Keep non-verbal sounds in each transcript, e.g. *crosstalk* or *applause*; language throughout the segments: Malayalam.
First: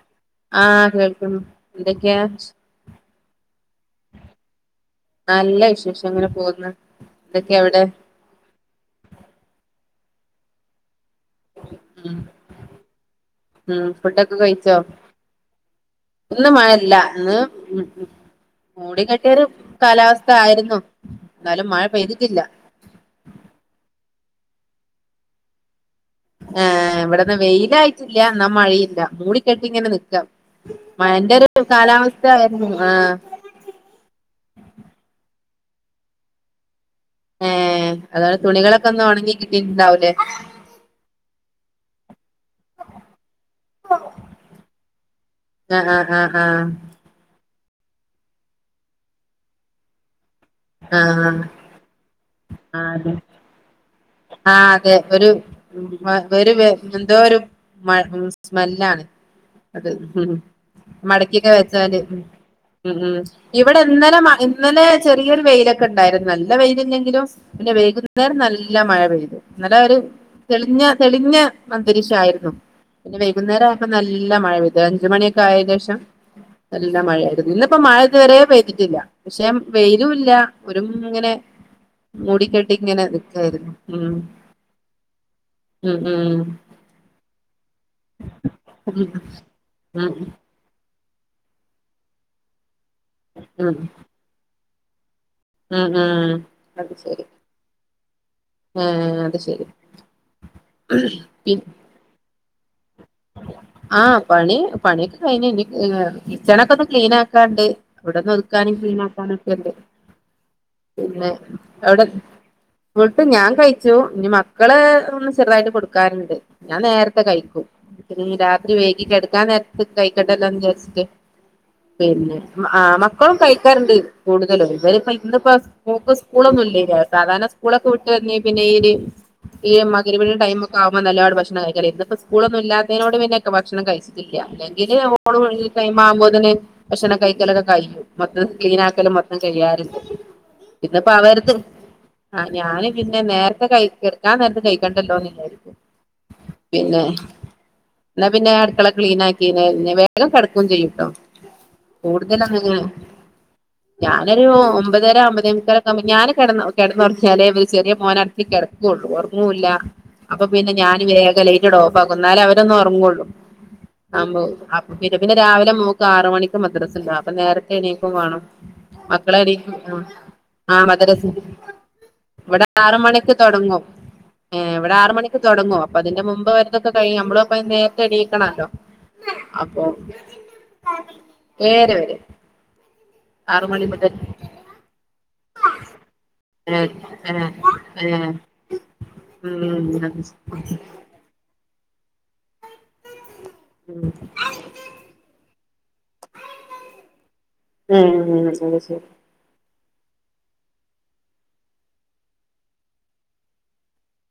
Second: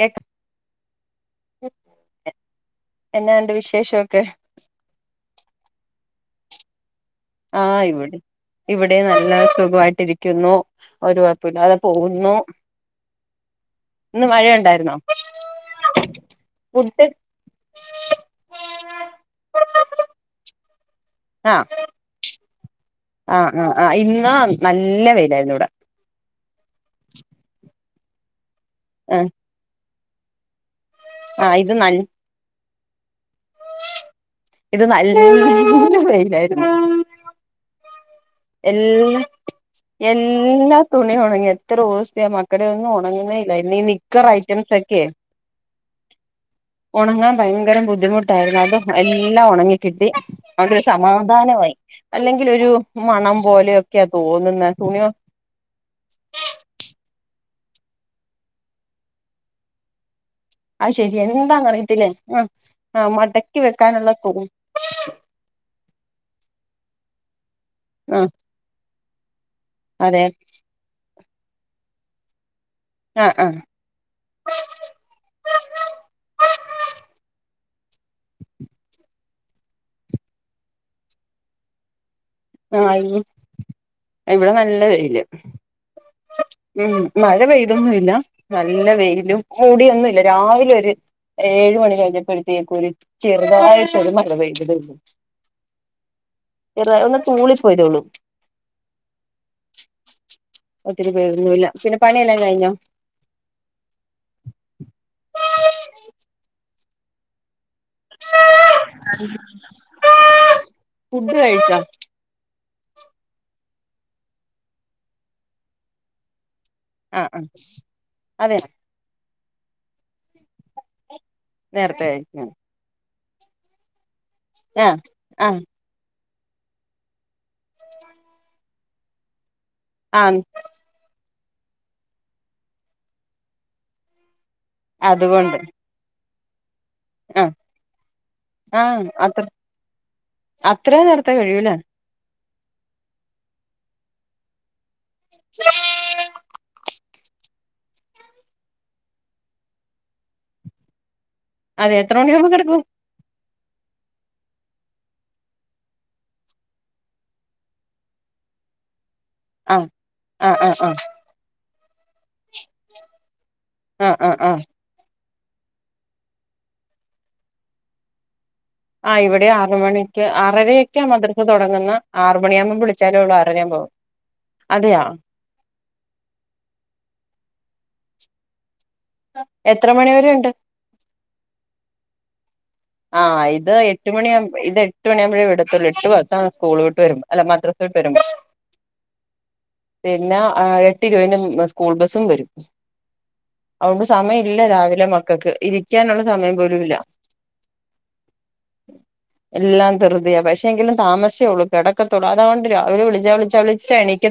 കേക്ക ആഹ് കേൾക്കും എന്തൊക്കെയാ എന്നാണ്ട് വിശേഷമൊക്കെ നല്ല വിശേഷം അങ്ങനെ പോവ്ന്ന് ആഹ് ഇവിടെ ഇവടെ നല്ല സുഖവായിട്ടിരിക്കുന്നു കൊഴപ്പില്ലാതെ ഉം പോകുന്നു ഉം ഇന്ന് ഫുഡൊക്കെ കഴിച്ചോ മഴയുണ്ടാരുന്നോ ഇന്ന് മഴില്ല ഇന്ന് മൂടികെട്ടിയൊരു കാലാവസ്ഥ ആയിരുന്നു ആഹ് എന്നാലും മഴ പെയ്തിട്ടില്ല ആഹ് ആഹ് ഇന്നാ നല്ല വെയിലായിരുന്നിവിടെ ത്തില്ല എന്ന മഴേല്ല ആഹ് മൂടിക്കെട്ടി ഇങ്ങനെ നിക്കാ ആഹ് മഴേന്റൊരു ഇത് ന കാലാവസ്ഥ ഉം ആഹ് ഇത് നല്ല വെയിലാരുന്നു ആഹ് എല്ലാ എല്ലാ തുണി ഒണങ്ങി എത്രൂസ്തയ മക്ക- മക്കടെയൊന്നും ഒണങ്ങുന്നേല്ല ഇ നിക്കർ ഐറ്റംസൊക്കെ ആഹ് ആഹ് ആഹ് ഭയങ്കരം ബുദ്ധിമുട്ടാരുന്നു അത് എല്ലാം ഒണങ്ങി കിട്ടി ആഹ് അതസമാധാനവായി അല്ലെങ്കിലൊരു മണം പോലെയൊക്കെ - ആ അതെ ഒരു വെ ഒരു വെ എന്തോ ഒരു മ സ്മെല്ലാണ് അത് അത് ശരി മടക്കിയൊക്കെ എന്താന്ന് വെച്ചാല് അറിയത്തില്ലേ ഉം ആ ആ ഉം മടക്കി ഇവിടെ വെക്കാനുള്ള ഇന്നലെ തൂ ഇന്നലെ ചെറിയൊരു വെയിലൊക്കെണ്ടായിരുന്നു നല്ല വെയ്ലില- ങ്കിലും പിന്നെ ആ വൈകുന്നേരം നല്ല മഴ പെയ്തു നല്ല ഒരു അതെ തെളിഞ്ഞ തെളിഞ്ഞ അന്തരീഷായിരുന്നു പിന്നെ ആ ആ വൈകുന്നേരം ആയപോനല്ല മഴ പെയ്തു അഞ്ചുമണിയൊക്കെ ആയേ ശേഷം നല്ല മഴായിരുന്നു ഇന്നിപ്പോ മഴ ഇതു വരെ പെയ്തിട്ടില്ല പക്ഷെ വെയ്ലുല്ല ഒരു ഇങ്ങനെ മുടി കെട്ടിങ്ങനത് ഇവടെ നല്ല വെയില് ഉം ഉം ഉം മഴ പെയ്തൊന്നില്ല നല്ല ഉം വെയ്ലും ഉം മൂടിയൊന്നുല്ല രാവിലെ ഏ ഏഴ് മണി കഴിഞ്ഞപ്പോഴത്തേക്കും ഒരു ചെറുതായിട്ടൊരു മഴ *unintelligible* ഉ ഉം അത് ചെറുതായി ഒന്ന് ശെരി തൂളിപ്പോയതേ ഉള്ളൂ ആ അത് ശരി ഒത്തിരി പി പേരൊന്നുല്ല പിന്നെ പണിയെല്ലാം കഴിഞ്ഞോ ആ പണി പണിയൊക്കെ കഴിഞ്ഞ് ഇനി കിച്ചണൊക്കെ ഒന്ന് ക്ലീനാക്കാണ്ട് ഇവിടൊന്ന് ഒതുക്കാനും ക്ലീനാക്കാനും ഒക്കെ ഇണ്ട് പിന്നെ ഫുഡ് കഴിച്ചോ എവടെ ഫുഡ്‌ ഞാൻ കഴിച്ചു ഇനി മക്കള് ഒന്ന് ചെറുതായിട്ട് കൊടുക്കാന്ണ്ട് ഞാൻ ആ നേരത്തെ ആ കഴിക്കും പിന്നെ ഇനി അതെ രാത് ത്രി കെടക്കാൻ നേരത്ത് കൈകണ്ടല്ലോ വിചാരിച്ചിട്ട് നേരത്തെ പിന്നെ കഴിക്കും ആ മ *unintelligible* കഴിക്കാറുണ്ട് കൂടുതലും ആ ഇവടപ്പോ ആ ഇന്നിപ്പോ *unintelligible* സ്കൂളൊന്നും ഇല്ലല്ലോ സാധാരണ സ്കൂളൊക്കെ വിട്ട് വന്ന പിന്നെ ഈര് ഈ ആ മകരപടിടെ ടൈമൊക്കെ ആവ്മ്പ നല്ല പോലെ ഭക്ഷണം കഴിക്കും ഇന്നിപ്പ സ്കൂളൊന്നും ഇല്ലാത്തതിനോട് പിന്നൊക്കെ ഭക്ഷണം കഴിച്ചിട്ടില്ല ല്ല അല്ലെങ്കില് ഓള് അതുകൊണ്ട് പള്ളി ടൈമാവുബോ തന്നെ ഭക്ഷണം ആ കഴിക്കലൊക്കെ കഴിഞ്ഞു മൊത്തം ക്ലീൻ ആ ആക്കലും മൊത്തം അത്ര കഴ്യറുണ്ട് അത്ര നേരത്തെ കഴിയൂലെ ആ ഞാന് പിന്നെ നേരത്തെ കൈയ് കെടക്കാൻ നേരത്ത് കൈകണ്ടല്ലോന്ന് വിചാരിക്കും പിന്നെ എന്നാ പിന്നെ അടുക്കള ക്ലീൻ ആക്ക്യായ്ഞ്ഞ വേഗം കെടക്കും ചെയും ട്ടോ അതെ എത്ര മണിയാവുമ്പോ കൂടുതലങ്ങനെ കിടക്കും ഞാനൊരു ഒമ്പതര ഒൻപതെമുക്കാലൊക്കെ ആകുമ്പോ ഞാന് കെടന്ന കെടന്നുറച്ചാലേ ചെറിയ മോൻ അടുത് കെട ക്കുള്ളു ഒറങ്ങൂല ആ അപ്പൊ ആ ആ പിന്നെ ആ ഞാന് വേഗം ലൈറ്റാങ്കട്‌ ഓഫാക്കും എന്നാലേ അവനൊന്ന് ഒറ ങ്ങോള്ളൂ ആ ആ ആമ്പോ ആ അപ്പൊ പിന്നെ പിന്നെ രാവിലെ മോക്ക് ആറ് മണിക്ക് മദ്രസണ്ട് അപ്പൊ നേരത്തെ എണീക്കും വേണം ആ മക്കളെ ഇവിടെ എണീക്കും ആറുമണിക്ക് ആ ആറരക്ക മദ്രസ് മദ്രസ തൊടങ്ങ്ന്നേ ആറ് ഇവിടെ മണിയാവ്മ്പം ആറ് വിളിച്ചാലും മണിക്ക് അവള് ആറര *unintelligible* തുടങ്ങും പോവും ഏ ഇവടെ ആറ് മണിക്ക് തൊടങ്ങും അപ്പ അതിന്റെ മുമ്പ് വരതൊക്കെ കഴിയും നമ്മള് അപ്പൊ നേരത്തെ എണീക്കാനല്ലോ അപ്പൊ എത്ര മണിവരെ ഉണ്ട് ഏഴര വരെ ആഹ് ആറ് ഇത് മണി മുതൽ എട്ട്മണി ആവുബോ എട്ട് മണി ആവു മ്പഴേ വിടത്തുള്ളൂ എട്ട് പത്താവും സ്കൂൾവിട്ട് വരുമ്പോ അല്ല മദ്രസ്സ വിട്ട് വരുമ്പോ ഏഹ് പിന്നെ എട്ട് ഇരുപതിന് സ്കൂൾ ബസ്സും വരും അതോണ്ട് ഉം സമയല്ല രാവിലെ മക്കക്ക് ഇരിക്കാന്ള്ള സമയം പോലുംല്ല ഉം ശെരി ശെരി എല്ലാം വെറുതാ പക്ഷെങ്കിലും താമസിച്ചേള്ളൂ കെടക്കത്തുള്ളൂ അതോണ്ട് രാവിലെ വിളിച്ചാ വിളിച്ച വിളിച്ചാ എനിക്ക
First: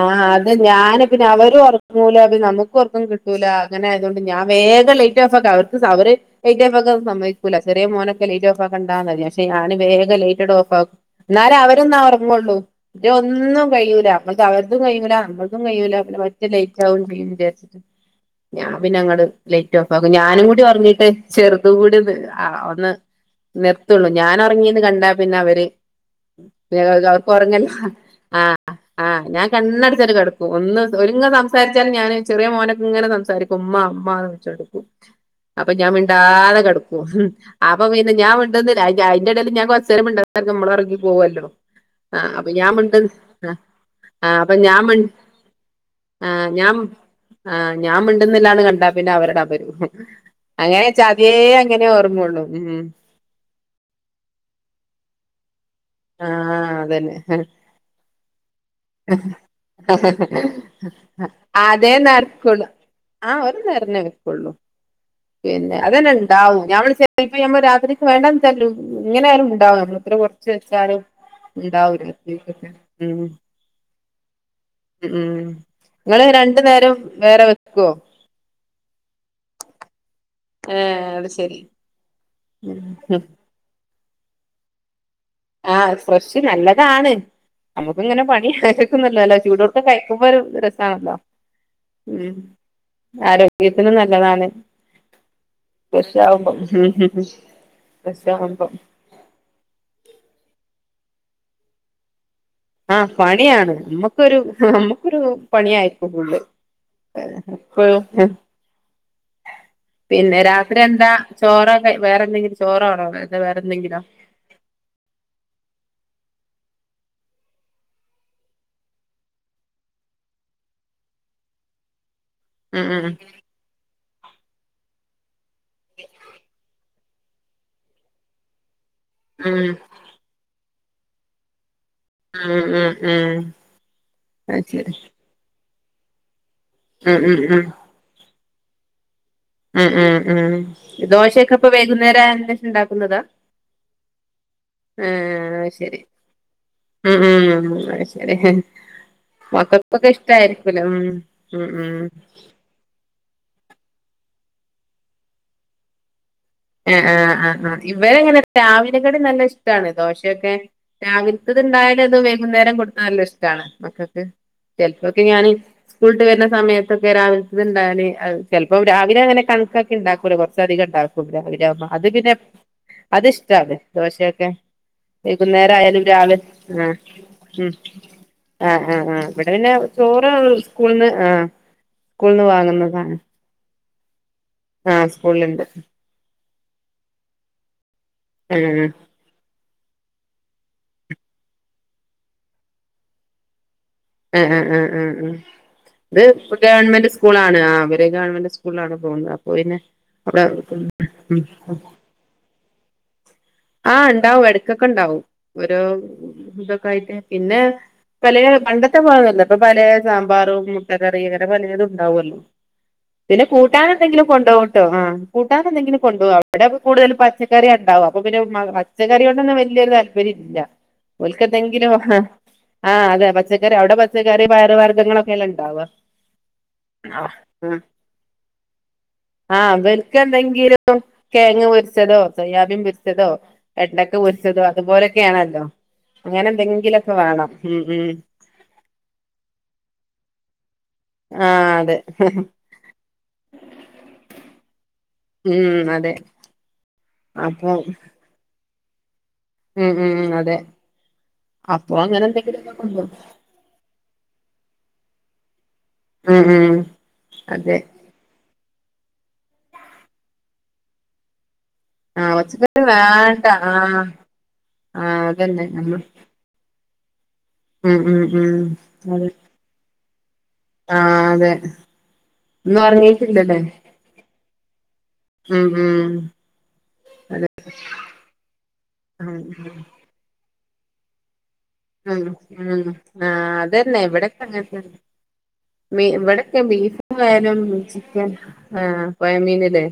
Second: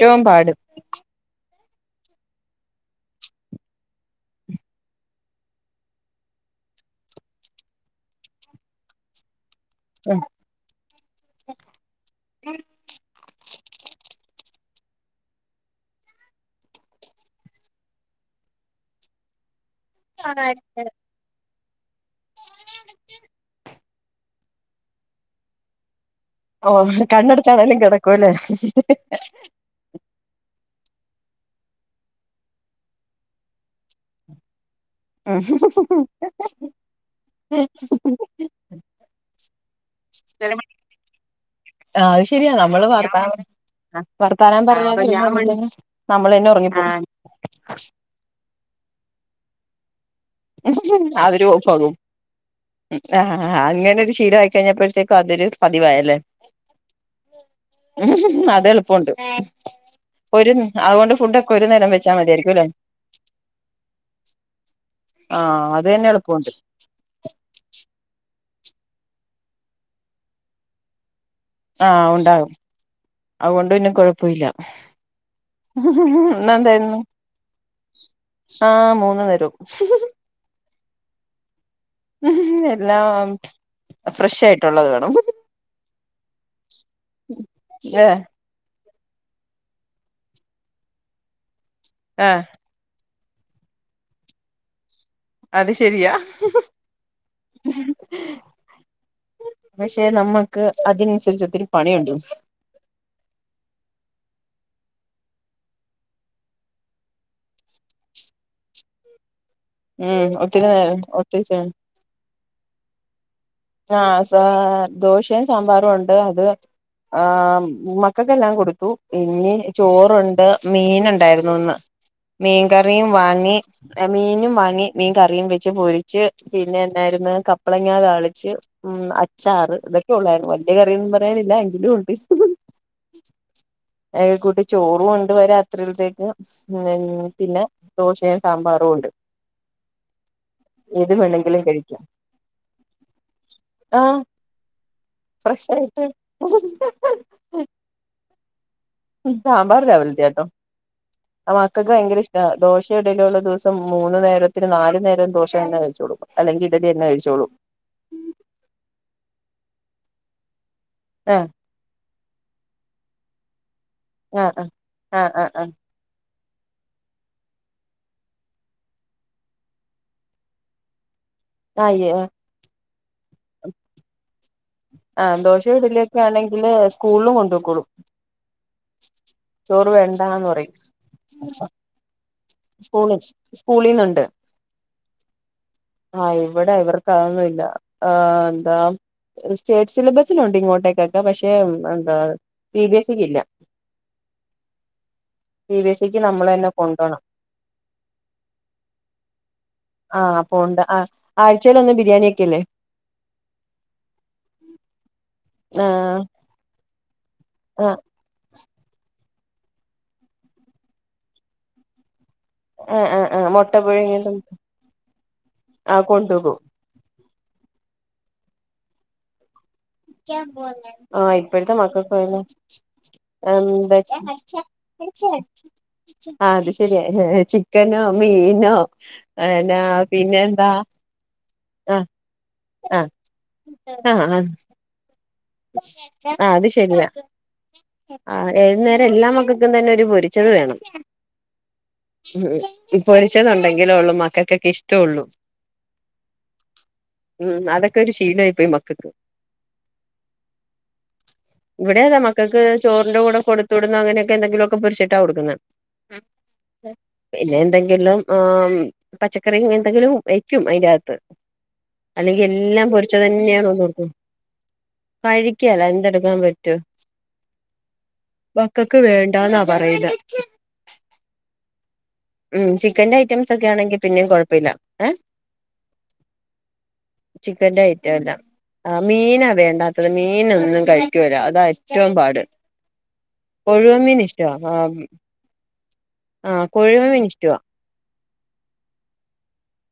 ആ അത് ഞാന് പിന്നെ അവര് പറഞ്ഞു കുല്ലാതെ നമ്മുകൊറക്കം കിട്ടൂല അങ്ങനായതുകൊണ്ട് ഞാൻ വേഗം ലൈറ്റ് ഓഫാക്കാ അവര്ക്ക്‌ സ അവര് ലൈറ്റ് ഓഫാക്കാൻ സമ്മതികൂല ചെറിയ മോനൊക്കെ ലൈറ്റൊഫാക്കണ്ട ന്നാ *unintelligible* ട്ടെ ഞാന് വേഗം ഉം ലൈറ്റങ്കട് ഓഫ് ആക്കും എന്നാലേ അവരൊന്ന് ഒറങ്ങുള്ളൂ ഇത് ഒന്നും കഴിയൂല അവര്തും കഴിയിൂല അമ്മളതും കഴിയൂല പിന്നെ മറ്റേ ലൈറ്റ് ആവും വിചാരിച്ചിട്ട് ഞാൻ പിന്നെ അങ്ങട് ലേ *unintelligible* ഞാനും കൂടി ഒറങ്ങീട്ട് ചെറുതും കൂടി ഒന്ന് ആ ഒന്ന് നിർ ത്തുള്ളൂ ഞാൻ ഒറങ്ങീന്ന് കണ്ടാ പിന്നെ അവര് ഓ കണ്ണടചാണേലും കെടകൂല്ലേ ആ ഞാൻ കണ്ണടച്ചാണ്ട് കെടക്കും ഒന്ന് ഒന്ന് സംസാരിച്ചാലും ഞാന് ചെറിയ മോനൊക്കെ ഇങ്ങനെ സംസാരിക്കും ഉമ്മ ഉമ്മ *unintelligible* അപ്പൊ ഞാൻ മിണ്ടാതെ കെടക്കും അപ്പൊ പിന്നെ ഞാൻ മിണ്ടുന്നില്ല അയ്ന്റെ അയ്ന്റെടേല് ഞാൻ കൊറച്ച് *unintelligible* നമ്മള് ഒറങ്ങി പോകല്ലോ ആഹ് ആ അത് അപ്പൊ ശരിയാ ഞാൻ നമ്മള് മിണ്ട് വർത്താനം ആ ആ് അപ്പം വർത്താനം ഞാൻ മിണ്ട് പറയാതിരുന്നിരുന്നെങ്കി നമ്മളന്നെ ഞാൻ ഉറങ്ങിപ്പോകും ആ ഞാൻ മിണ്ടുന്നില്ലന്ന് കണ്ടാ അവരുടെ അപരൂം അവര് പോകും ഉം ആ അങ്ങനെരു ശീല ആയിക്കഴിഞ്ഞപ്പോഴത്തേക്ക് കതിര് ആ ആ അതന്നെ ഉ അത എളുപ്പുണ്ട് അതേ വെച്ചാൽ മതിയായിരിക്കും നേർകുൾ അല്ലേ ആ ഒരു നേരനെ വെക്കുള്ളൂ ആഹ് പിന്നെ അത് തന്നെ അതന്നെ എളുപ്പമുണ്ട് ഉണ്ടാവും ഞമ്മള് *unintelligible* രാത്രി വേണ്ട ചല്ല ഇങ്ങനെ ആലും ഉണ്ടാവോ നമ്മള ഇത്ര കുറച്ച് വെച്ചാലും ആഹ് ഉണ്ടാവില്ല ഉണ്ടാകും ഉം അതുകൊണ്ട് പിന്നെ കുഴപ്പമില്ല ഉം നിങ്ങള് രണ്ട നേരം വേറെ വെക്കുവോ ആ മൂന്ന് നേരവും ഏ അത് ശരി ഉം എല്ലാം ഫ്രഷ ആയിട്ടുള്ളത് വേണം ആ ഫ്രഷ് നല്ലതാണ് നമുക്ക് ഏഹ് ഇങ്ങനെ പണിയ ന്നോല്ലോ ചൂടടുക്ക കഴിക്കുമ്പോ ഒരു രസാണല്ലോ ഉം ആഹ് ആരോഗ്യത്തിന് നല്ലതാണ് അത് ശരിയാ വിഷാവുമ്പം വിഷാവുമ്പം പക്ഷേ നമ്മുക്ക് അതിനനുസരിച്ച് ഒത്തിരി പണിയുണ്ട ആ പണിയാണ് നമ്മുക്കൊരു നമ്മുക്കരു പണിയായിരിക്ക കൂള് *inaudible* ഉം പിന്നെ ഒത്തിരി രാത്രി നേരം എന്താ ഒത്തിരി ചെ ചോറോക്കെ വേറെ എന്തെങ്കിലും ചോറോണോ ആ ദോശയും സാമ്പാറും ഉണ്ട് അത് ആ മക്കൾക്കെല്ലാം കൊടുത്തു ഇനി ചോറുണ്ട് മീൻ ഉണ്ടായിരുന്നുന്ന് *unintelligible* *inaudible* ഉം മീൻകറിയും ഉം വാങ്ങി മീനും വാങ്ങി മീൻകറിയും വെച്ച് പൊരിച്ച് പിന്നെ ണ്ടായിരുന്നു കപ്പളങ്ങ താളിച്ച് ഉം ഉം അച്ചാറ് ഇതൊക്കെ ഉള്ളായിരുന്നു വല്ലിയ കറിയൊന്നും പറയാനില്ല എങ്കിലും ഉണ്ട് ഉം ഉം ഉം കൂട്ടി അത് ശരി ചോറും കൊണ്ട് വരാ അത്രത്തേക്ക് ഉം ഉ ഉം പിന്നെ ഉം ദോശയും സാമ്പാറുണ്ട് ഉം ഉം ഉം ദോശയൊക്കെ വേണമെങ്കിലും ഇപ്പൊ കഴിക്കാം വൈകുന്നേര *unintelligible* ണ്ടാക്കുന്നതാ ആഹ് ആ ആ ഫ്രഷ് അത് ശെരി ആയിട്ട് ഉ ഉ അത് ശെരി സാമ്പാർ രാവില് ത്യാ ട്ടോ ഉം ആ ഉം മക്കൾക്ക് ഉം ഭയങ്കര ഇഷ്ട ദോശ *unintelligible* ദിവസം മൂന്ന് നേരത്തിന് നാല് നേരം ദോശ തന്നെ കഴിച്ചോളും അല്ലെങ്കിൽ ഇഡലി ആ തന്നെ ആ ആ കഴിച്ചോളും ആ ഇവരെങ്ങനെ രാവിലെ കടി നല്ല ഇഷ്ടാണ് ദോശയൊക്കെ ആഹ് രാവിലത്ത ഇത്ണ്ടായാല അത് വൈകുന്നേരം കൊടുത്ത നല്ല ഇഷ്ടമാണ് മക്കൾക്ക് ആഹ് ചിലപ്പോക്കെ ആഹ് ഞാൻ ആഹ് ആഹ് സ്കൂളിട്ട് വര സമയത്തൊക്കെ രാവിലത്ത ഇണ്ടയാൽ ചിലപ്പോ രാവിലെ അങ്ങനെ കണക്കക്കി ഉണ്ടാക്കൂല കുറച്ച അധികം ഉണ്ടാകും മ്മ അത് ആഹ് പിന്നെ അത് ഇഷ്ടാണ് ദോശയൊക്കെ ആഹ് ദോശയും വൈകുന്നേരയാലും ഇഡലിയൊക്കെ രാവിലെ ആണെങ്കില് ആഹ സ്കൂളിലും ഉം കൊണ്ടുപോക്കോളും ആഹ് ആഹ് ആഹ് ഇവിടെ പിന്നെ ചോറ് ചോറ വേണ്ടാന്ന് പറയും സ്കൂളന്ന് ആഹ സ്കൂളിന് വാങ്ങുന്നതാണ് സ്കൂളിന്ന് ഉണ്ട് ആ സ്കൂളിലിണ്ട് ഇവിടെ ഇവർക്ക് അതൊന്നുയില്ല ആ എന്താ ആഹ് സ്റ്റേറ്റ് സിലബസിലുണ്ട് ഇങ്ങോട്ടേക്കൊക്കെ പക്ഷെ എന്താ സി ബി എസ് സി ക്ക് ഇല്ല ആ ആ ആ ഉ സി ബി എസ് ഇക്ക് നമ്മള് ഇത് തന്നെ ഗവൺമെന്റ് കൊണ്ടോണം സ്കൂളാ ആണോ അവര് ഗവൺമെന്റ് സ്കൂളാണ് പോകുന്നത് അപ്പോ പിന്നെ അവിടെ ആഴ്ചയിൽ ഒന്ന് ബിരിയാണിയെക്കെയല്ലേ ആഹ് ഇണ്ടാവും ഇടക്കൊക്കെ ഇണ്ടാവും ഓരോ ആഹ് ഇതൊക്കെ ആയിട്ട് പിന്നെ ആഹ് പലേപണ്ടത്തെ പോലെ ഇപ്പൊ പല സാമ്പാറും മുട്ട കറി ഇങ്ങനെ പല ഇത് ഉണ്ടാവല്ലോ. ആഹ് ആഹ് പിന്നെ ആഹ് മുട്ട കൂട്ടാന എന്തെങ്കിലും പുഴുങ്ങിയതും കൊണ്ട് പോകട്ടോ. ആ കൂട്ടാന എന്തെങ്കിലും ആഹ് കൊണ്ടുപോ കൊണ്ടുപോകും അവിടെക്ക കൂടുതലും പച്ചക്ക കറി ഉണ്ടാവും, അപ്പ പിന്നെ പച്ചക്കറി ഒന്ന നക്കൊരു താല്പരില്ല. ആഹ് ഓൾക്‌ ഇപ്പോഴത്തെ എന്തെങ്കിലും മക്കൾക്ക് ആ അതെ പച്ചക്കറി അടെ എന്താ പച്ചകറി പയ വർഗ്ഗങ്ങളൊക്കെല്ലേ ഉണ്ടാവുക. ആ അത് ശരിയ ആഹ് ചിക്കനോ മീനോ ന്നാ പിന്നെ എന്താ തേങ്ങ പൊരിച്ചതോ സൊയാബിയം പൊരിച്ചതോ ആ വെണ്ടക്ക പൊരിച്ചതോ അത് ആ അത് ശരിയാ. വേണം ഉം ഉം ആ എഴുന്നേരം എല്ലാ മക്കൾക്കും തന്നെ ഒരു പൊരിച്ചത് വേണം. ആഹ് അതെ ഉ ഇ പൊരിച്ചെന്നണ്ടെങ്കിലോള്ളൂ മക്കൾക്കൊക്കെ ഇഷ്ടം. ഉം അതെ. ഉം അപ്പൊ അതൊക്കെ ഒരു ശീലമായി പോയി മക്കൾക്ക്. ഉം ഉം അതെ അപ്പൊ ഇവിടെ താ അങ്ങനെ മക്കൾക്ക് എന്തെങ്കിലുമൊക്കെ കൊണ്ടോവും ചോറിന്റെ കൂടെ കൊടുത്ത വിടുന്ന അങ്ങനെക്കെ *unintelligible* എന്തെങ്കിലും പൊരിച്ചിട്ട കൊടുക്കുന്നെ. ഉം ഉം പിന്നെ അതെ എന്തെങ്കിലും ഉ പച്ചക്കറി എന്തെങ്കിലും വയ്ക്കും, അതിന്റെകത്ത്. ആഹ് അല്ലെങ്കിൽ പച്ചക്കറി എല്ലാം പൊരിച്ച വേണ്ട ആഹ് തന്നെയണോന്നോർക്കും. ആഹ് അതന്നെ കഴിക്കേല നമ്മൾ എന്തെടുക്കാൻ പറ്റും. ഉം ഉം ഉം മക്കക്ക് വേണ്ടാന്നാ പറയക. ആ അതെ. ഉം ഇന്ന് ചിക്കന്റെ ഐറ്റംസ് ഒക്കെ ആണെങ്കിൽ പിന്നെയും കുഴപ്പമില്ല. ഏ മം മം. ചിക്കന്റെ ഐറ്റം എല്ലാം, ആ ഉം മീനാ വേണ്ടാത്തത് മീന രും കഴികേല അത ഉ ഉ ആഹ അതെന്നെ കൊഴുവമീൻ ഇവിടൊക്കെ ഇഷ്ടവാ ആ അങ്ങന മീ ആ ഇവിടെക്കെ ബീഫ കൊഴുവമീൻ ഇഷ്ടവാ ആലും ചിക്കൻ ആഹ പൊഴമീനീല്ലേ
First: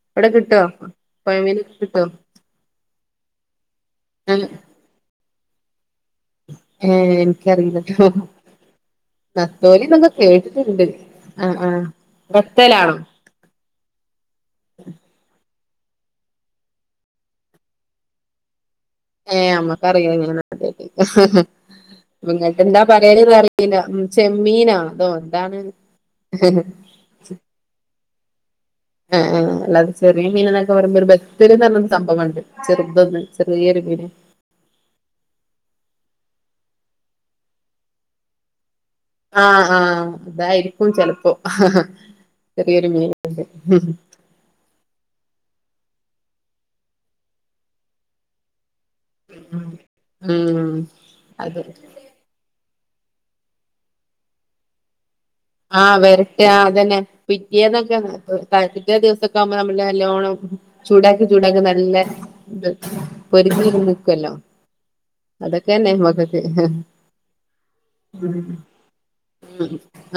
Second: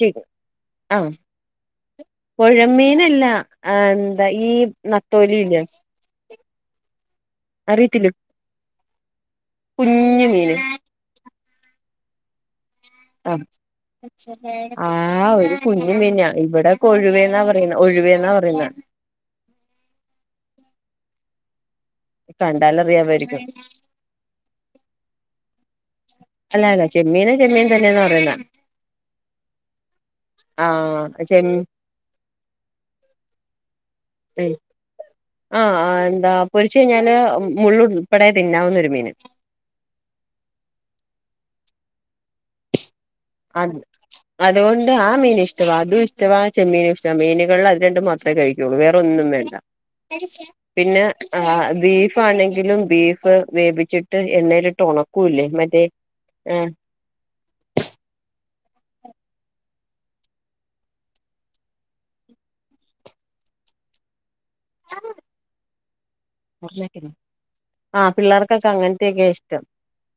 ചി ഇവിടെ കിട്ടുവ ആ പൊയമീന കിട്ടോ? കൊഴമീനല്ല ആ എന്താ ഈ നത്തോലില്ലേ? ഏ എനിക്കറിയില്ലട്ടോ, നത്തോലി എന്നൊക്കെ കുഞ്ഞു മീന് കേട്ടിട്ടുണ്ട്. ആ ആ ബത്തലാണോ ആ ആ ഒരു കുഞ്ഞു മീനാ. ഇവിടെ കൊഴുവേന്നാ പറയുന്നെ, ഒഴുവേന്നാ പറയുന്നെ. നിങ്ങട്ട എന്താ പറയാന കണ്ടാലറിയാമായിരിക്കും അറിയില്ല ചെമ്മീനാ അതോ എന്താണ്. ആഹ് അല്ലല്ല. ചെമ്മീന ചെമ്മിൻ തന്ന പറയുന്നേ. ആഹ അതെ ചെറിയ മീന് എന്നൊക്കെ പറയുമ്പോ ഒരു ആ ചെമ്മീൻ ബതുര്ന്ന പറഞ്ഞ സംഭവംണ്ട് ചെറുതൊന്ന് ചെറിയൊരു *inaudible* ആ എന്താ പൊരിച്ച കഴിഞ്ഞാല് മുള്ളു ഉൾപ്പെടെ തിന്നാവുന്നൊരുമീൻ. ആഹ ആഹ് അതായിരിക്കും ചിലപ്പോ ചെറിയൊരു മീൻ. അ അതുകൊണ്ട് ആ മീൻ ഇഷ് ഇഷ്ട അതും ഇഷ്ടവാ ചെമ്മീന ഇഷ്ടമാണ്. മീനുകളിൽ അത് രണ്ട് മാത്രമേ കഴിക്കു. വേറെ ഒന്നും വേണ്ട. ഉം പിന്നെ അതെ ബീഫ ആണെങ്കിലും ബീഫ് വേവിച്ചിട്ട് എണ്ണേലിട്ട് ഉണക്കും ആഹ വരട്ട അതന്നെ പിറ്റേനൊക്കെ തറ്റ ദിവസൊക്കെ ആവുമ്പോ നമ്മള് നല്ലോണം ചൂടാക്കി ചൂടാക്കി നല്ല പൊരി *unintelligible* ആഹ ഉം പിള്ളേർക്കൊക്കെ അങ്ങനത്തെയൊക്കെ ഇഷ്ടം.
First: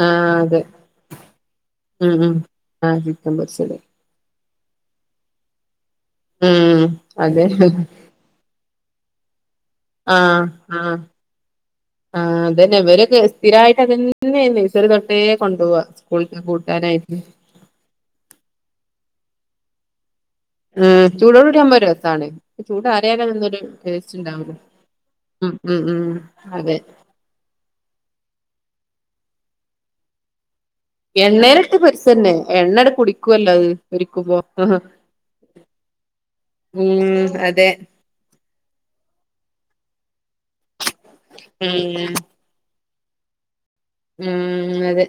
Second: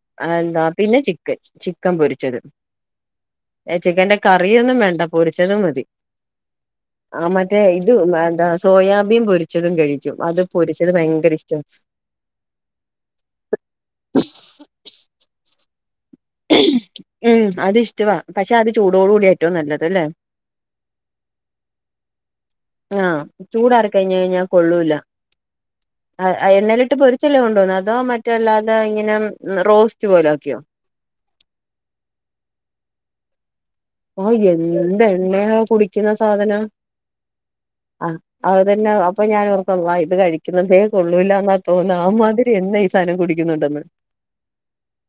ആ അതെ എന്താ പിന്നെ ചിക്കൻ ചിക്കൻ ഉം ഉം പൊരിച്ചത്. ആ ചിക്കൻ പൊരിച്ചത് ചിക്കന്റെ ക അറിയൊന്നും വേണ്ട പൊരിച്ചതും മതി. ഉം ആ അതെ മറ്റേ ഇത് എന്താ സോയാബീൻ പൊരിച്ചതും കഴിക്കും, ആ അത് പൊരി ആ ആ അതന്നെ ഇവരെ സ്ഥിരമായിട്ട് അതന്നേണ് പേ കൊണ്ടോവാ. മ് അതിഷ്ട്ടവാ പക്ഷെ അത് ചൂടോടു കൂട്യാ ഏറ്റവും നല്ലത് ല്ലേ മ് ചൂടോട്കൂടി ആവുമ്പത് രസാണ് ആ ചൂടാറിയാലതൊന്നും ഒരു ചൂടാറി കൈഞ്ഞ് ടേസ്റ്റ് ഉണ്ടാവൂല കയ്ഞ്ഞാകൊള്ളൂല ഉം ഉം ഉം അ അതെ എണ്ണലിട്ട് പൊരി ചല്ലേ കൊണ്ടുപോവുന്നേ അതോ മറ്റല്ലാതെ ഇങ്ങ പിന്നം റോസ്റ്റ് പോലാക്ക്യൊ എണ്ണയിലിട്ട് പൊരിച്ചന്നെ എണ്ണങ്ങട്ട് കുടിക്കുല്ലോ അത് ഓ പൊരിക്കുമ്പോ എന്തെണ്ണയാ കുടിക്കുന്നേ ആ സാധനം ഉം അതെ ആ അത് തന്നെ അപ്പ ഞാന് അപ്പ വ ഇത് കഴിക്കുന്നതേ കൊള്ളൂല്ല എന്നാ തോന്ന്ന്നേ ആമാതിരി എണ്ണ ഈ സാനം കുടിക്കുന്നുണ്ടെന്ന് മ് അതെ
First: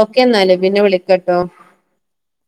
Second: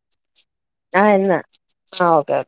ഓക്കെ ന്നാല് പിന്നെ ആഹ് വിളിക്കട്ടോ എന്നാ ആഹ് ഓക്കെ ഓക്കെ